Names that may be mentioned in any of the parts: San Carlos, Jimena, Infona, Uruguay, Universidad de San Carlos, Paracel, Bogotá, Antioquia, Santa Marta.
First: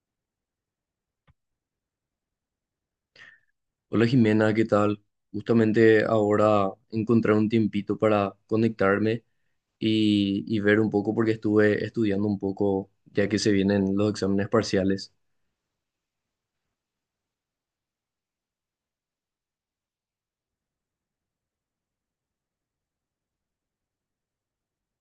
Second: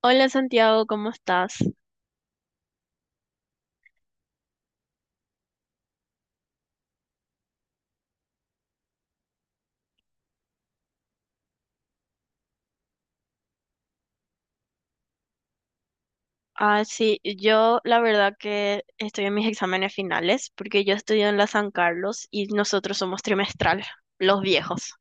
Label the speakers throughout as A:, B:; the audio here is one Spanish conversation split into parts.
A: Hola Santiago, ¿cómo estás?
B: Hola Jimena, ¿qué tal? Justamente ahora encontré un tiempito para conectarme y, ver un poco porque estuve estudiando un poco ya que se vienen los exámenes parciales.
A: Ah, sí, yo la verdad que estoy en mis exámenes finales porque yo estudio en la San Carlos y nosotros somos trimestral, los viejos.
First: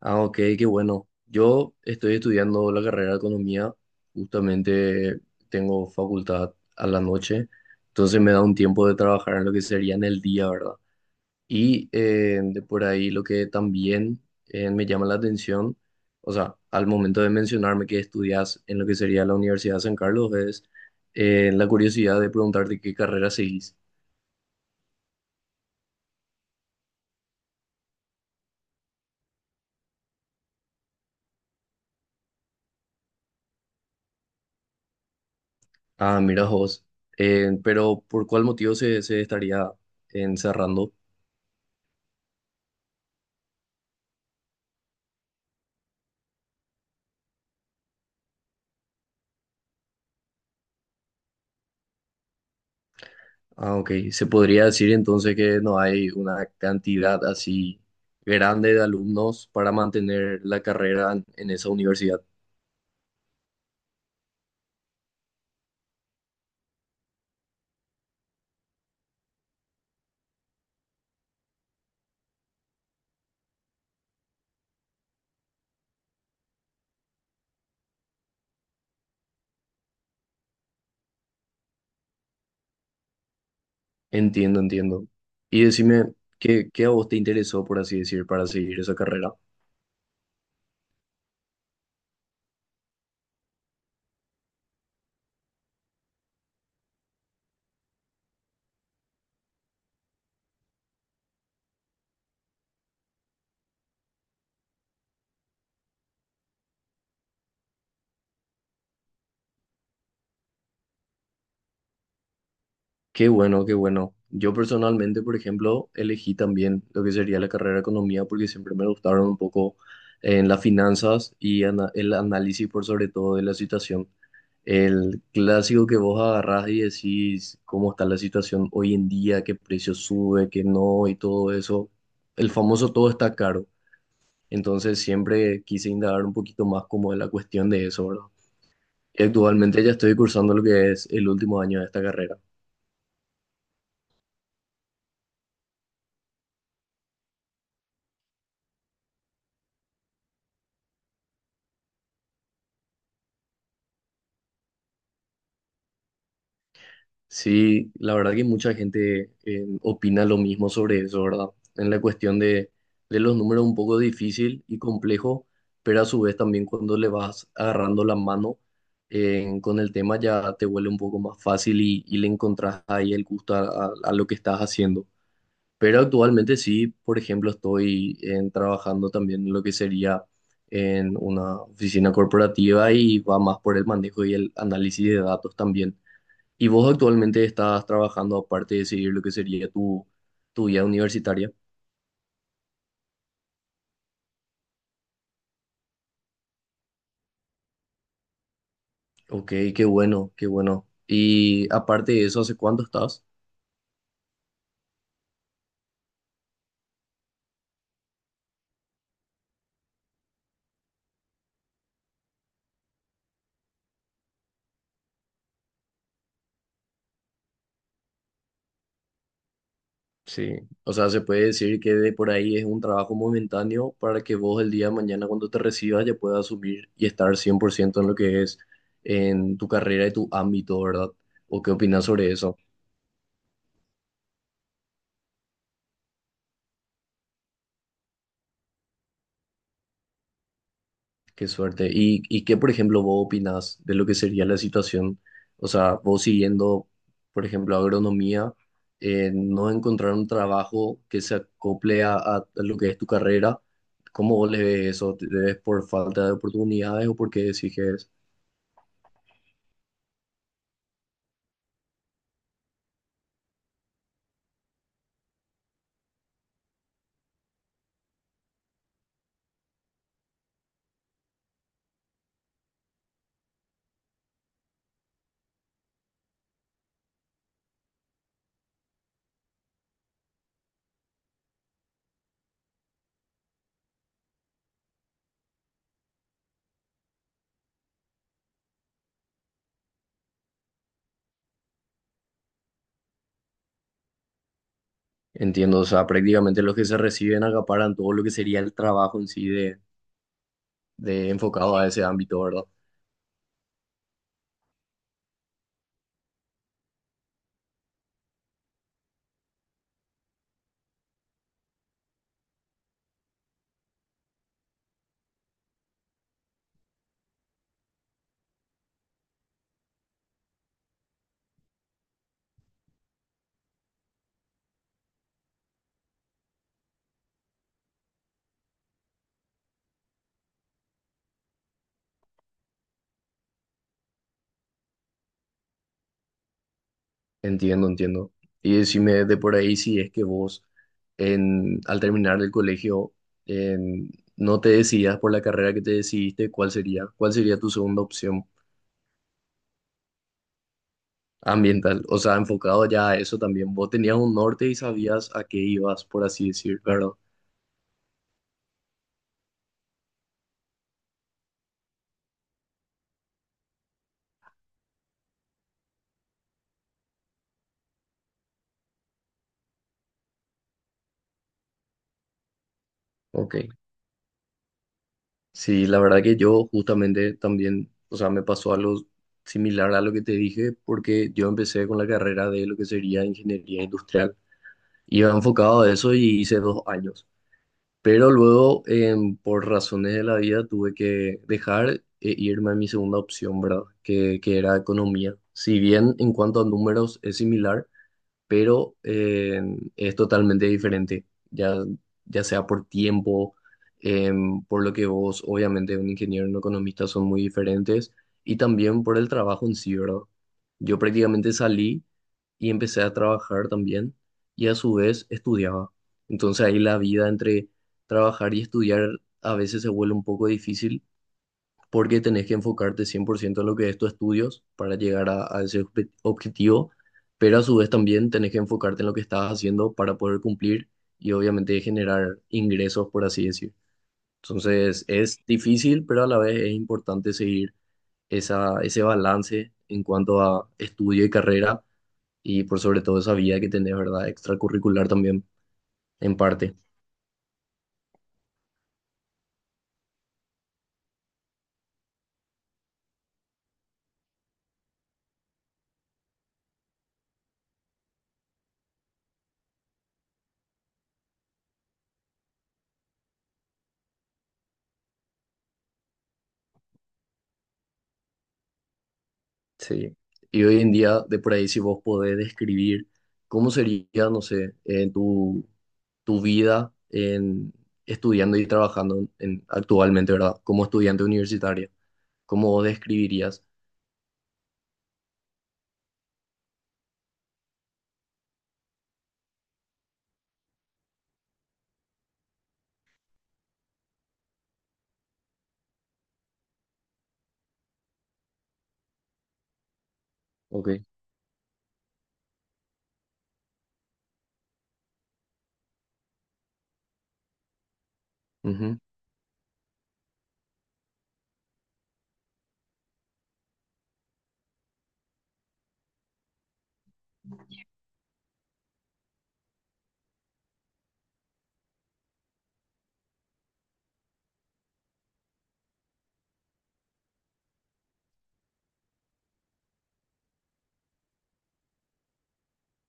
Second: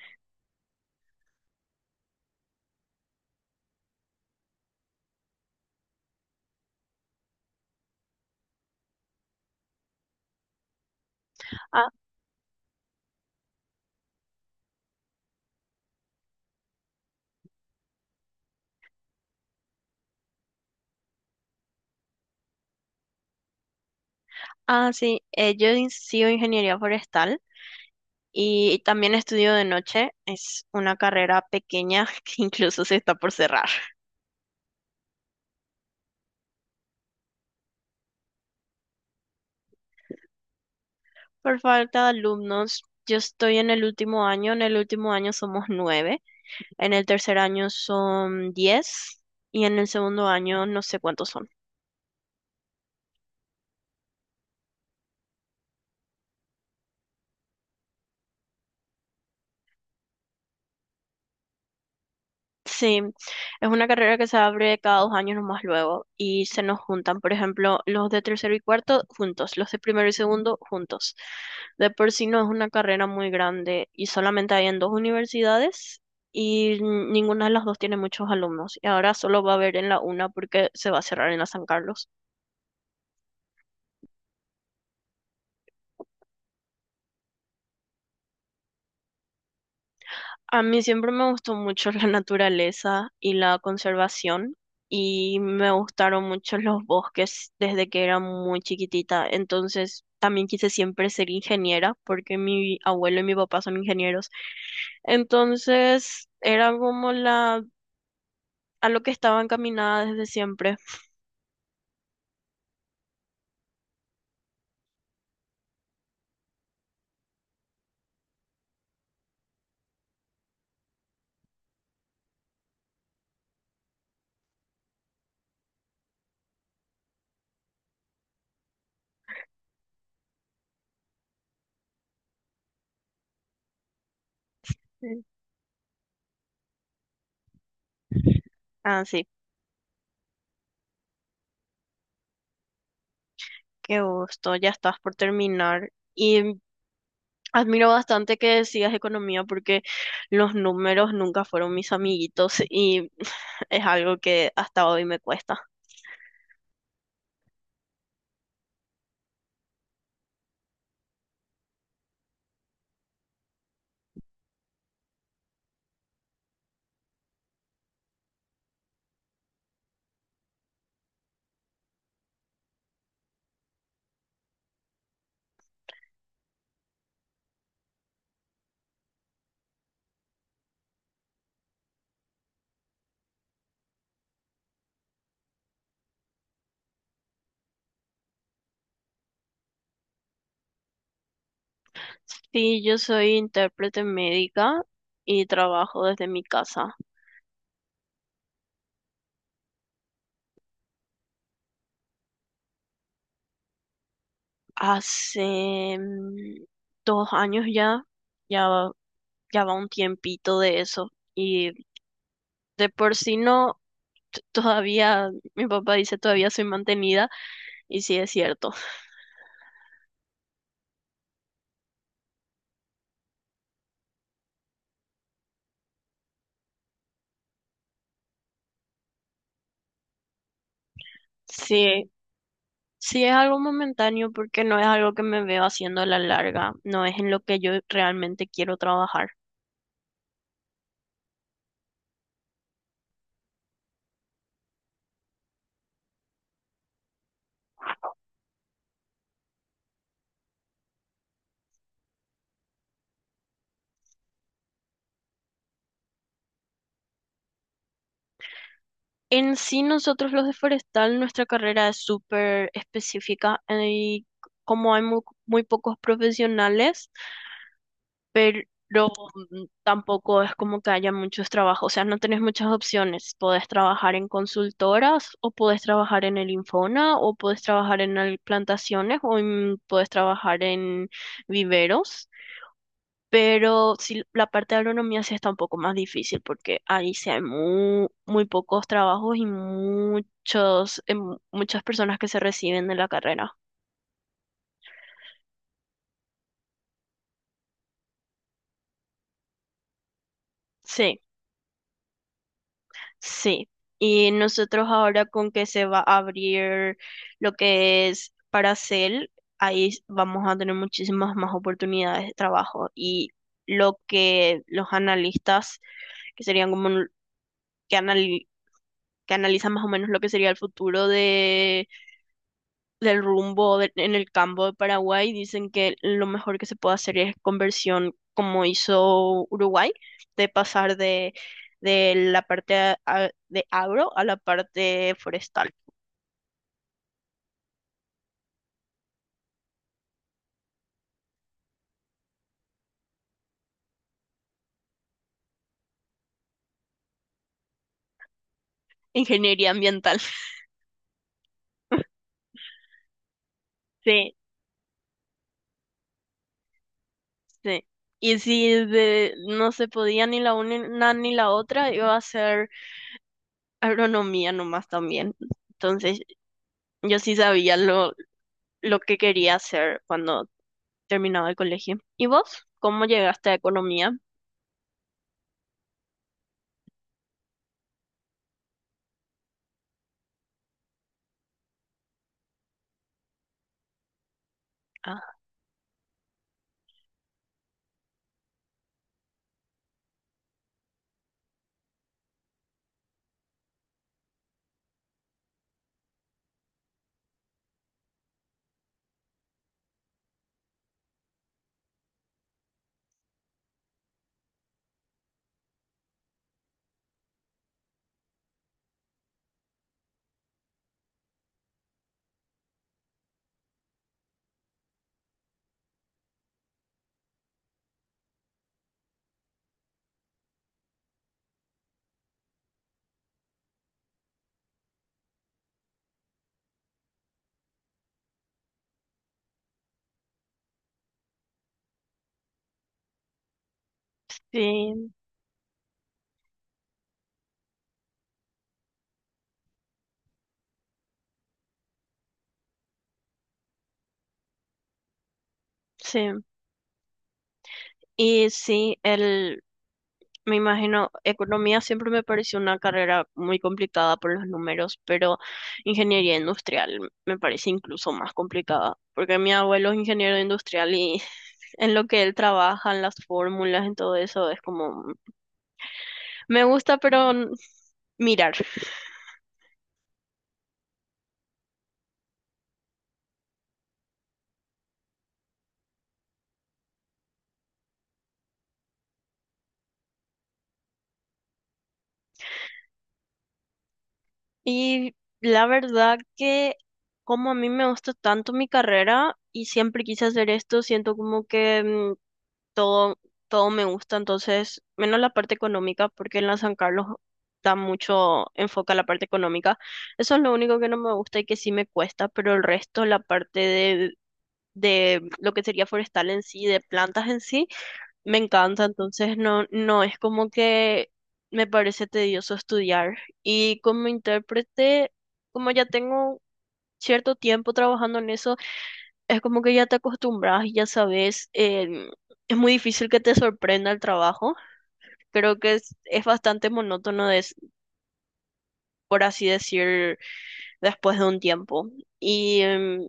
B: Ah, ok, qué bueno. Yo estoy estudiando la carrera de economía, justamente tengo facultad a la noche, entonces me da un tiempo de trabajar en lo que sería en el día, ¿verdad? Y
A: Ah,
B: de por ahí lo que también me llama la atención, o sea, al momento de mencionarme que estudias en lo que sería la Universidad de San Carlos, es la curiosidad de preguntarte qué carrera seguís.
A: sí, yo sigo ingeniería forestal y también estudio de noche. Es una carrera pequeña que incluso se está por cerrar.
B: Ah, mira vos. Pero ¿por cuál motivo se estaría encerrando?
A: Por falta de alumnos, yo estoy en el último año. En el último año somos nueve, en el tercer año son 10 y en el segundo año no sé cuántos son.
B: Ah, ok. Se podría decir entonces que no hay una cantidad así grande de alumnos para mantener la carrera en esa universidad.
A: Sí, es una carrera que se abre cada 2 años nomás luego y se nos juntan, por ejemplo, los de tercero y cuarto juntos, los de primero y segundo juntos. De por sí no es una carrera muy grande y solamente hay en dos universidades y ninguna de las dos tiene muchos alumnos. Y ahora solo va a haber en la una porque se va a cerrar en la San Carlos.
B: Entiendo, entiendo. Y decime, ¿qué a vos te interesó, por así decir, para seguir esa carrera?
A: A mí siempre me gustó mucho la naturaleza y la conservación y me gustaron mucho los bosques desde que era muy chiquitita. Entonces también quise siempre ser ingeniera porque mi abuelo y mi papá son ingenieros. Entonces era como la a lo que estaba encaminada desde siempre.
B: Qué bueno, qué bueno. Yo personalmente, por ejemplo, elegí también lo que sería la carrera de economía porque siempre me gustaron un poco en las finanzas y el análisis por sobre todo de la situación. El clásico que vos agarrás y decís cómo está la situación hoy en día, qué precio sube, qué no y todo eso. El famoso todo está caro. Entonces
A: Sí.
B: siempre quise indagar un poquito más como de la cuestión de eso, ¿verdad?
A: Ah,
B: Y
A: sí,
B: actualmente ya estoy cursando lo que es el último año de esta carrera.
A: qué gusto, ya estás por terminar. Y admiro bastante que decidas economía porque los números nunca fueron mis amiguitos y es algo que hasta hoy me cuesta.
B: Sí, la verdad que mucha gente opina lo mismo sobre eso, ¿verdad? En la cuestión de los números un poco difícil y complejo, pero a su vez también cuando le vas agarrando la mano con el tema ya te vuelve un poco más fácil y, le encontrás ahí el gusto a, a lo que estás haciendo. Pero actualmente sí, por ejemplo, trabajando también en lo que sería en una oficina corporativa y va más por el manejo y el análisis de datos también. ¿Y vos actualmente estás trabajando aparte de seguir lo que sería tu, tu vida universitaria?
A: Sí, yo soy intérprete médica y trabajo desde mi casa.
B: Ok, qué bueno, qué bueno. Y aparte de eso, ¿hace cuánto estás?
A: Hace 2 años ya, ya, va- ya va un tiempito de eso. Y de por sí no, todavía, mi papá dice todavía soy mantenida y sí es cierto.
B: Sí, o sea, se puede decir que de por ahí es un trabajo momentáneo para que vos el día de mañana cuando te recibas ya puedas asumir y estar 100% en lo que es en tu carrera y tu ámbito, ¿verdad? ¿O qué opinas
A: Sí.
B: sobre eso?
A: Sí, es algo momentáneo porque no es algo que me veo haciendo a la larga, no es en lo que yo realmente quiero trabajar.
B: Qué suerte. ¿Y qué, por ejemplo, vos opinás de lo que sería la situación? O sea, vos siguiendo, por ejemplo, agronomía, no encontrar un trabajo que se acople a lo que es tu carrera, ¿cómo vos le ves eso? ¿Te ves por falta de oportunidades o porque qué decís que es?
A: En sí, nosotros los de Forestal, nuestra carrera es súper específica y como hay muy pocos profesionales, pero tampoco es como que haya muchos trabajos, o sea, no tenés muchas opciones. Podés trabajar en consultoras o podés trabajar en el Infona o podés trabajar en el plantaciones podés trabajar en viveros. Pero sí, la parte de agronomía sí está un poco más difícil porque ahí sí hay muy, muy pocos trabajos y muchas personas que se reciben de la carrera.
B: Entiendo, o sea, prácticamente los que se reciben acaparan todo lo que sería el trabajo en sí
A: Sí,
B: de enfocado a ese ámbito, ¿verdad?
A: sí. Y nosotros ahora con que se va a abrir lo que es Paracel, ahí vamos a tener muchísimas más oportunidades de trabajo. Y lo que los analistas, que serían como un- que, anali- que analizan más o menos lo que sería el futuro de del rumbo en el campo de Paraguay, dicen que lo mejor que se puede hacer es conversión como hizo Uruguay, de pasar de la parte de agro a la parte forestal,
B: Entiendo, entiendo. Y decime de por ahí si es que vos, en, al terminar el colegio, en- no te decidas por la carrera que te decidiste, ¿cuál sería? ¿Cuál sería tu segunda opción
A: ingeniería ambiental.
B: ambiental? O sea, enfocado ya a eso también. Vos tenías un
A: Sí,
B: norte y sabías a qué ibas, por así decir, ¿verdad?
A: sí. Y si no se podía ni la una ni la otra, iba a ser agronomía nomás también. Entonces, yo sí sabía lo que quería hacer cuando terminaba el colegio. ¿Y vos? ¿Cómo llegaste a
B: Ok.
A: economía?
B: Sí, la verdad que yo justamente también, o sea, me pasó algo similar a lo que te dije, porque yo empecé con la carrera de lo que sería ingeniería industrial. Iba enfocado a eso y hice 2 años. Pero luego, por razones de la vida, tuve que dejar e irme a mi segunda opción, ¿verdad? Que era economía. Si bien en cuanto a números es similar, pero es totalmente diferente, ya, ya sea por tiempo, por lo que vos, obviamente, un ingeniero y un economista son muy diferentes, y también por el trabajo en sí, ¿verdad? Yo prácticamente salí y empecé a trabajar también, y a su vez estudiaba. Entonces ahí la vida entre trabajar y estudiar a veces se vuelve un poco difícil porque tenés que enfocarte 100% en lo que es tus estudios para llegar a ese objetivo, pero a su vez también tenés que enfocarte en lo que estás haciendo para poder cumplir y obviamente generar ingresos, por así decir. Entonces
A: Sí,
B: es difícil, pero a la vez es importante seguir esa, ese balance en cuanto a estudio y carrera y por sobre todo esa vida que tenés, ¿verdad? Extracurricular también,
A: sí.
B: en parte.
A: Y sí, me imagino, economía siempre me pareció una carrera muy complicada por los números, pero ingeniería industrial me parece incluso más complicada, porque mi abuelo es ingeniero industrial y en lo que él trabaja, en las fórmulas, en todo eso, es como, me gusta, pero mirar.
B: Sí, y hoy en día, de por ahí, si vos podés describir cómo sería, no sé, en tu, tu vida en, estudiando y trabajando en, actualmente, ¿verdad? Como estudiante universitario, ¿cómo vos describirías?
A: Y la verdad que como a mí me gusta tanto mi carrera y siempre quise hacer esto, siento como que todo, todo me gusta, entonces, menos la parte económica, porque en la San Carlos da mucho enfoque a la parte económica. Eso es lo único que no
B: Ok,
A: me gusta y que sí me cuesta, pero el resto, la parte de lo que sería forestal en sí, de plantas en sí, me encanta,
B: ujú,
A: entonces no, no es como que me parece tedioso estudiar. Y como intérprete, como ya tengo cierto tiempo trabajando en eso, es como que ya te acostumbras y ya sabes, es muy difícil que te sorprenda el trabajo. Creo que es bastante monótono, por así decir, después de un tiempo. Y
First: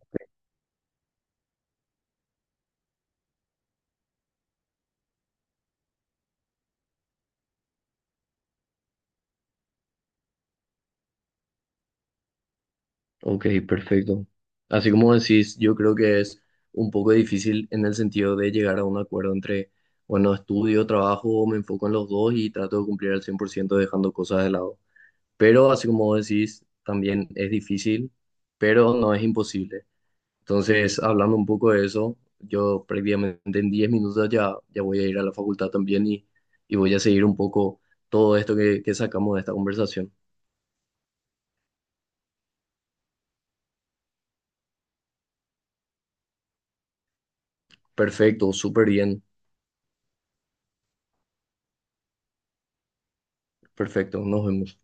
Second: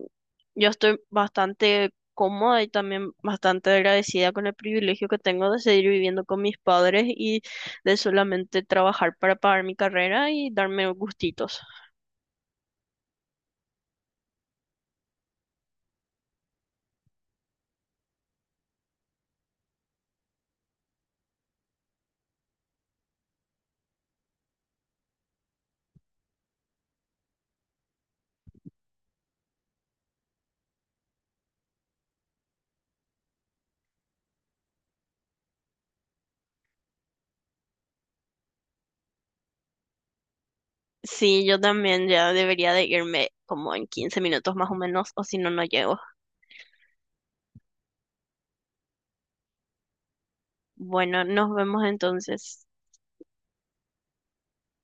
A: yo estoy bastante cómoda y también bastante agradecida con el privilegio que tengo de seguir viviendo con mis padres y de solamente trabajar para pagar mi carrera y darme gustitos.
B: ok, perfecto. Así como decís, yo creo que es un poco difícil en el sentido de llegar a un acuerdo entre, bueno, estudio, trabajo, me enfoco en los dos y trato de cumplir al 100% dejando cosas de lado. Pero así como vos decís, también es difícil, pero no es imposible. Entonces, hablando un poco de eso, yo prácticamente en 10 minutos ya, ya voy a ir a la facultad también y voy a seguir un poco todo esto que sacamos de esta conversación.
A: Sí, yo también ya debería de irme como en 15 minutos más o menos, o si no, no llego.
B: Perfecto, súper bien,
A: Bueno, nos vemos entonces.
B: perfecto, nos vemos.